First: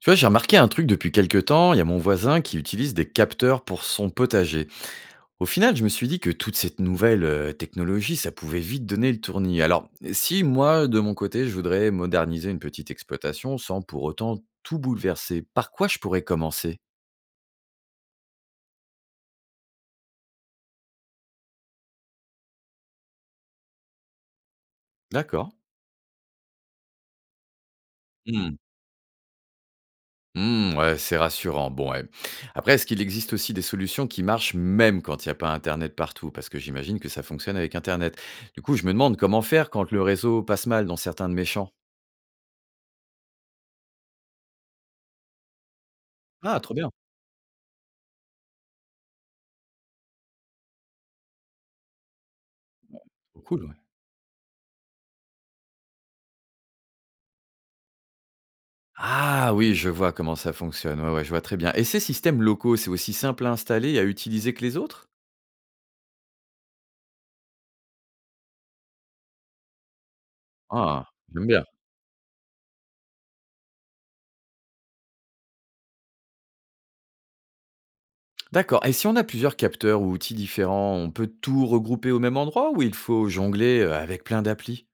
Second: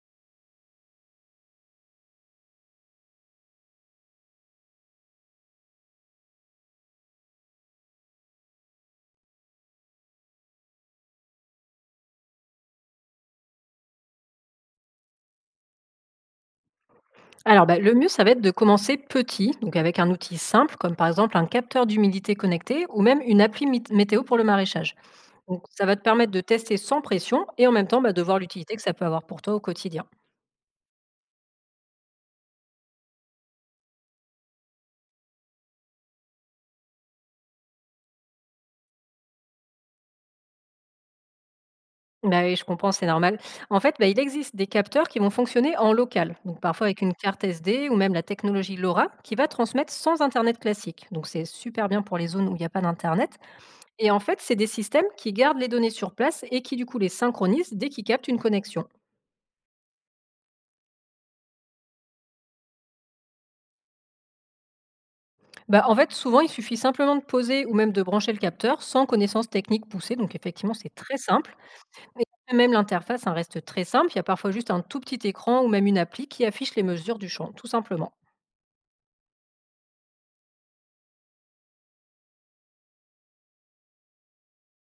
Tu vois, j'ai remarqué un truc depuis quelque temps, il y a mon voisin qui utilise des capteurs pour son potager. Au final, je me suis dit que toute cette nouvelle technologie, ça pouvait vite donner le tournis. Alors, si moi, de mon côté, je voudrais moderniser une petite exploitation sans pour autant tout bouleverser, par quoi je pourrais commencer? Alors, bah, le mieux, ça va être de commencer petit, donc avec un outil simple, comme par exemple un capteur d'humidité connecté ou même une appli météo pour le maraîchage. D'accord. Donc, ça va te permettre de tester sans pression et en même temps bah, de voir Hmm. l'utilité que ça peut avoir pour toi au quotidien. Hmm, ouais, c'est rassurant. Bon, ouais. Après, est-ce qu'il existe aussi des solutions qui marchent même quand il n'y a pas Internet partout? Parce que j'imagine que ça fonctionne avec Internet. Du coup, je me demande comment faire quand le réseau passe mal dans certains de mes champs. Bah oui, je comprends, c'est normal. En fait, bah, il existe des capteurs qui vont fonctionner en local, donc Ah, trop parfois bien. avec une carte SD ou même la technologie LoRa qui va transmettre sans Internet classique. Donc, c'est super bien pour les zones où il n'y a pas d'Internet. Trop cool, ouais. Et en fait, c'est des systèmes qui gardent les données sur place et qui, du coup, les synchronisent dès qu'ils captent une connexion. Ah oui, je vois comment ça fonctionne. Ouais, ouais, je vois très bien. Et ces systèmes locaux, c'est aussi simple à installer et à utiliser que les autres? Bah, en fait, souvent, il suffit simplement de poser ou même de brancher le capteur sans connaissance technique poussée. Donc, effectivement, c'est Ah, très j'aime simple. bien. Et même l'interface hein, reste très simple. Il y a parfois juste un tout petit écran ou même une appli qui affiche les mesures du champ, tout simplement. D'accord. Et si on a plusieurs capteurs ou outils différents, on peut tout regrouper au même endroit ou il faut jongler avec plein d'applis?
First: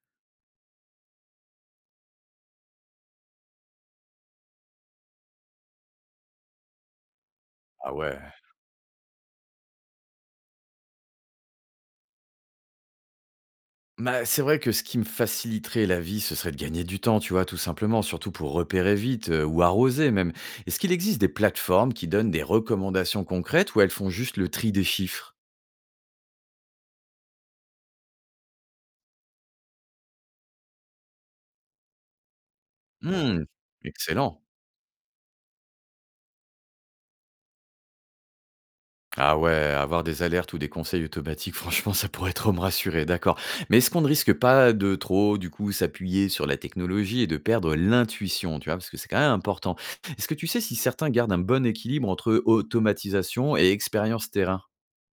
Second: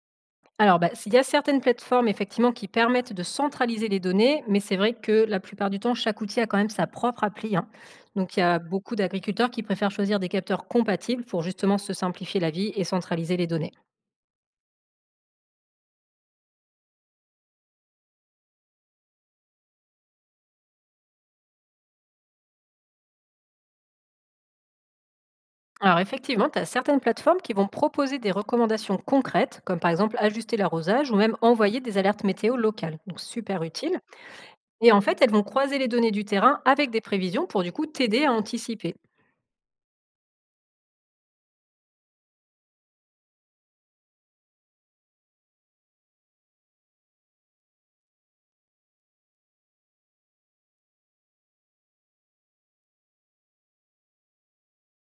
Alors, bah, s'il y a certaines plateformes, effectivement, qui permettent de centraliser les données, mais c'est vrai que la plupart du temps, chaque outil a quand même sa propre appli, hein. Ah ouais. Donc, il y a beaucoup d'agriculteurs qui préfèrent choisir des capteurs compatibles pour justement se simplifier la vie et centraliser les données. Bah, c'est vrai que ce qui me faciliterait la vie, ce serait de gagner du temps, tu vois, tout simplement, surtout pour repérer vite ou arroser même. Est-ce qu'il existe des plateformes qui donnent des recommandations concrètes ou elles font juste le tri des chiffres? Alors effectivement, tu as certaines plateformes qui vont proposer des recommandations concrètes, comme par exemple ajuster l'arrosage ou même envoyer des alertes météo locales. Donc Hmm, super utile. excellent. Et en fait, elles vont croiser les données du terrain avec des prévisions pour du coup t'aider à anticiper. Ah ouais, avoir des alertes ou des conseils automatiques, franchement, ça pourrait trop me rassurer, d'accord. Mais est-ce qu'on ne risque pas de trop, du coup, s'appuyer sur la technologie et de perdre l'intuition, tu vois, parce que c'est quand même important. Est-ce que tu sais si certains gardent un bon équilibre entre automatisation et expérience terrain?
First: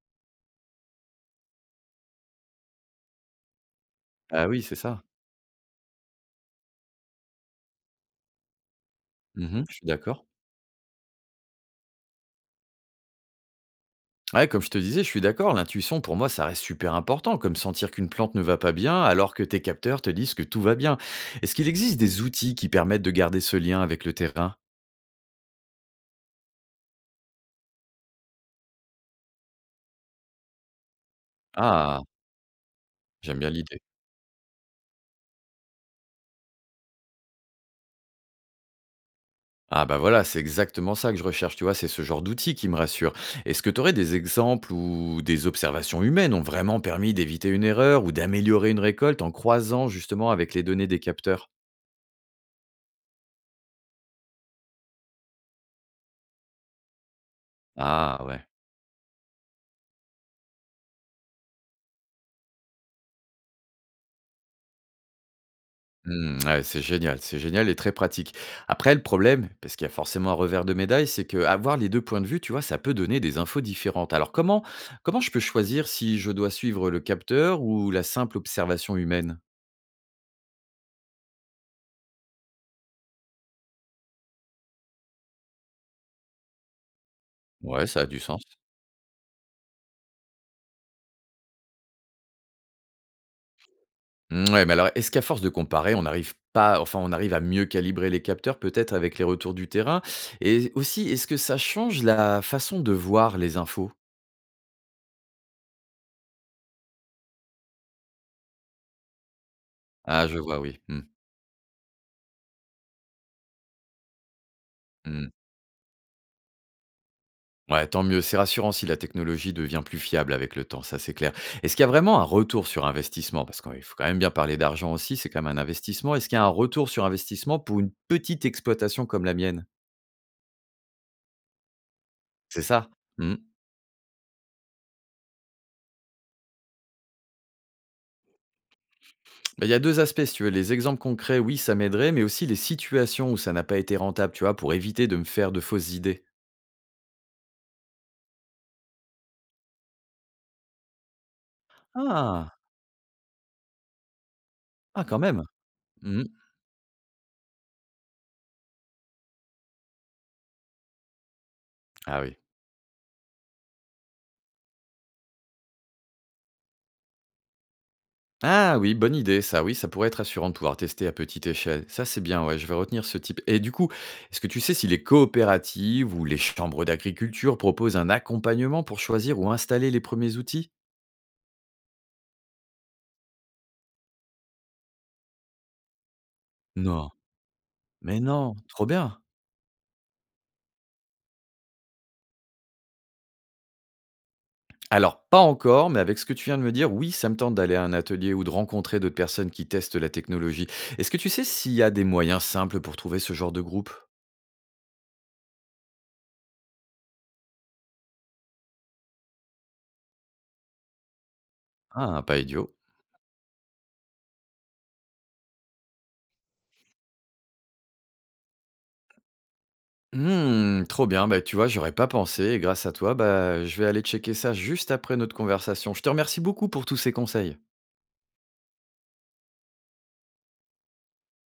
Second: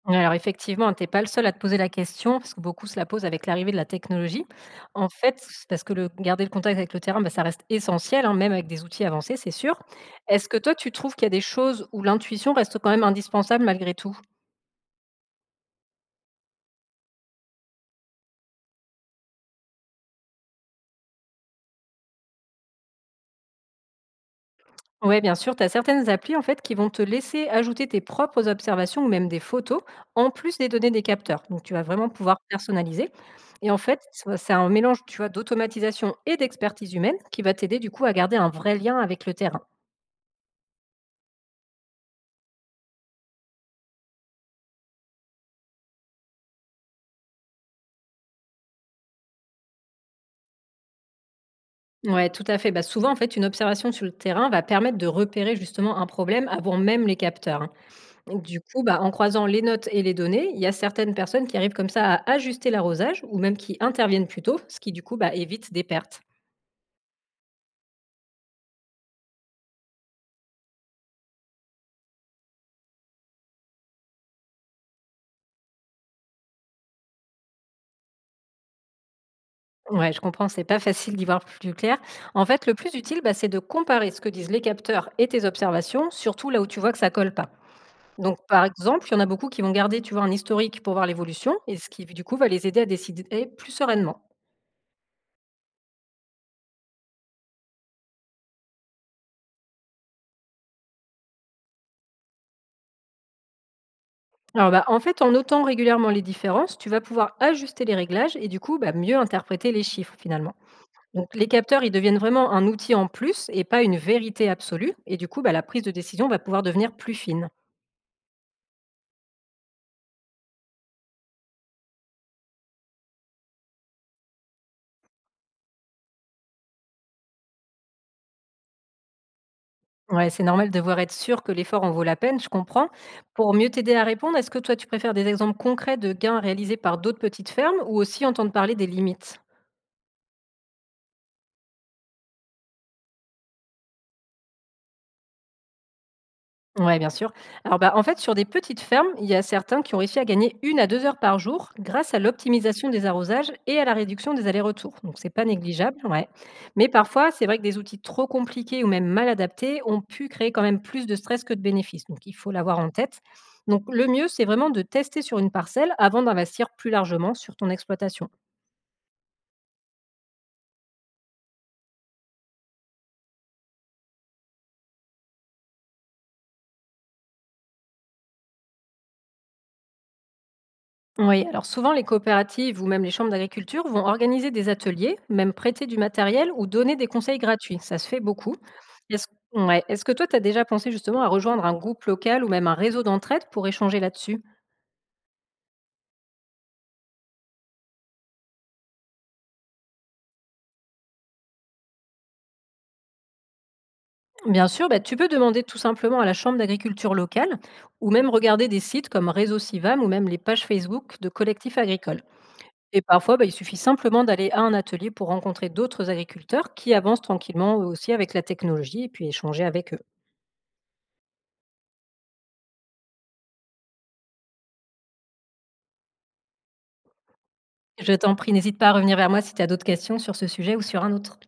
Alors effectivement, tu n'es pas le seul à te poser la question, parce que beaucoup se la posent avec l'arrivée de la technologie. Ah oui, c'est ça. En fait, c'est parce que le, garder le contact avec le terrain, bah, ça reste essentiel, hein, même avec des outils avancés, c'est Mhm, je sûr. suis d'accord. Est-ce que toi, tu trouves qu'il y a des choses où l'intuition reste quand même indispensable malgré tout? Ouais, comme je te disais, je suis d'accord. L'intuition, pour moi, ça reste super important, comme sentir qu'une plante ne va pas bien alors que tes capteurs te disent que tout va bien. Est-ce qu'il existe des outils qui permettent de garder ce lien avec le terrain? Ouais, bien sûr, tu as certaines applis en fait qui vont te laisser ajouter tes propres observations ou même des photos en plus des données des capteurs. Donc tu vas Ah, vraiment pouvoir personnaliser. j'aime bien Et en l'idée. fait, c'est un mélange, tu vois, d'automatisation et d'expertise humaine qui va t'aider du coup à garder un vrai lien avec le terrain. Ah bah voilà, c'est exactement ça que je recherche, tu vois, c'est ce genre d'outils qui me rassure. Est-ce que tu aurais des exemples où des observations humaines ont vraiment permis d'éviter une erreur ou d'améliorer une récolte en croisant justement avec les données des capteurs? Ouais, tout à fait. Bah, souvent, en fait, une observation sur le terrain va permettre de repérer justement un problème avant même les capteurs, hein. Ah Donc, ouais. du coup, bah, en croisant les notes et les données, il y a certaines personnes qui arrivent comme ça à ajuster l'arrosage ou même qui interviennent plus tôt, ce qui du coup bah, évite des pertes. Hmm, ouais, c'est génial et très pratique. Après, le problème, parce qu'il y a forcément un revers de médaille, c'est que avoir les deux points de vue, tu vois, ça peut donner des infos différentes. Alors comment, comment je peux choisir si je dois suivre le capteur ou la simple observation humaine? Ouais, je comprends, c'est pas facile d'y voir plus clair. En fait, le plus utile, bah, c'est de comparer ce que disent les capteurs et tes observations, surtout là où tu vois que ça colle pas. Ouais, ça a du Donc, sens. par exemple, il y en a beaucoup qui vont garder, tu vois, un historique pour voir l'évolution, et ce qui, du coup, va les aider à décider plus sereinement. Mmh, ouais, mais alors, est-ce qu'à force de comparer, on n'arrive pas enfin, on arrive à mieux calibrer les capteurs peut-être avec les retours du terrain? Et aussi, est-ce que ça change la façon de voir les infos? Alors, bah, en fait, en notant régulièrement les différences, tu vas pouvoir ajuster les réglages et du coup, bah, mieux interpréter les chiffres Ah, je finalement. vois, oui. Mmh, Donc, les capteurs, ils deviennent vraiment un outil en plus et pas une vérité absolue. Et du mmh. coup, bah, la prise de décision va pouvoir devenir plus fine. Ouais, tant mieux, c'est rassurant si la technologie devient plus fiable avec le temps, ça, c'est clair. Est-ce qu'il y a vraiment un retour sur investissement? Parce qu'il faut quand même bien parler d'argent aussi, c'est quand même un investissement. Est-ce qu'il y a un retour sur investissement pour une petite exploitation comme la mienne? Ouais, c'est normal de devoir être sûr que l'effort en vaut la peine, je C'est comprends. ça? Mmh. Pour mieux t'aider à répondre, est-ce que toi, tu préfères des exemples concrets de gains réalisés par d'autres petites fermes ou aussi entendre parler des limites? Bah, il y a deux aspects, si tu veux. Les exemples concrets, oui, ça m'aiderait, mais aussi les situations où ça n'a pas été rentable, tu vois, pour éviter de me faire de fausses idées. Ouais, bien sûr. Alors, bah, en fait, sur des petites fermes, il y a certains qui ont réussi à gagner une à 2 heures par jour grâce à Ah, l'optimisation des arrosages et à la réduction des allers-retours. ah Donc, quand c'est même. pas négligeable, Mhm. ouais. Mais parfois, c'est vrai que des outils trop compliqués ou même mal adaptés ont pu créer quand même plus de stress que de bénéfices. Ah Donc, il oui. faut l'avoir en tête. Donc, le mieux, c'est vraiment de tester sur une parcelle avant d'investir plus largement sur ton exploitation. Ah oui, bonne idée, ça, oui, ça pourrait être assurant de pouvoir tester à petite échelle. Ça, c'est bien, ouais, je vais retenir ce type. Et du coup, est-ce que tu sais si les coopératives ou les chambres d'agriculture proposent un accompagnement pour choisir ou installer les premiers outils? Oui, alors souvent les coopératives ou même les chambres d'agriculture vont organiser des ateliers, même prêter du matériel ou donner des Non. conseils gratuits. Ça se Mais fait beaucoup. non, trop bien. Est-ce Ouais. Est-ce que toi, tu as déjà pensé justement à rejoindre un groupe local ou même un réseau d'entraide pour échanger là-dessus? Alors, pas encore, mais avec ce que tu viens de me dire, oui, ça me tente d'aller à un atelier ou de rencontrer d'autres personnes qui testent la technologie. Est-ce que tu sais s'il y a des moyens simples pour trouver ce genre de groupe? Bien sûr, bah, tu peux demander tout simplement à la chambre d'agriculture locale ou même regarder des sites comme Réseau Sivam ou même les pages Facebook de collectifs agricoles. Ah, pas idiot. Et parfois, bah, il suffit simplement d'aller à un atelier pour rencontrer d'autres agriculteurs qui avancent tranquillement eux aussi avec la technologie et puis échanger avec eux. Hmm, trop bien, bah, tu vois, j'aurais pas pensé, et grâce à toi, bah, je vais aller checker ça juste après notre conversation. Je te remercie beaucoup pour tous ces conseils. Je t'en prie, n'hésite pas à revenir vers moi si tu as d'autres questions sur ce sujet ou sur un autre.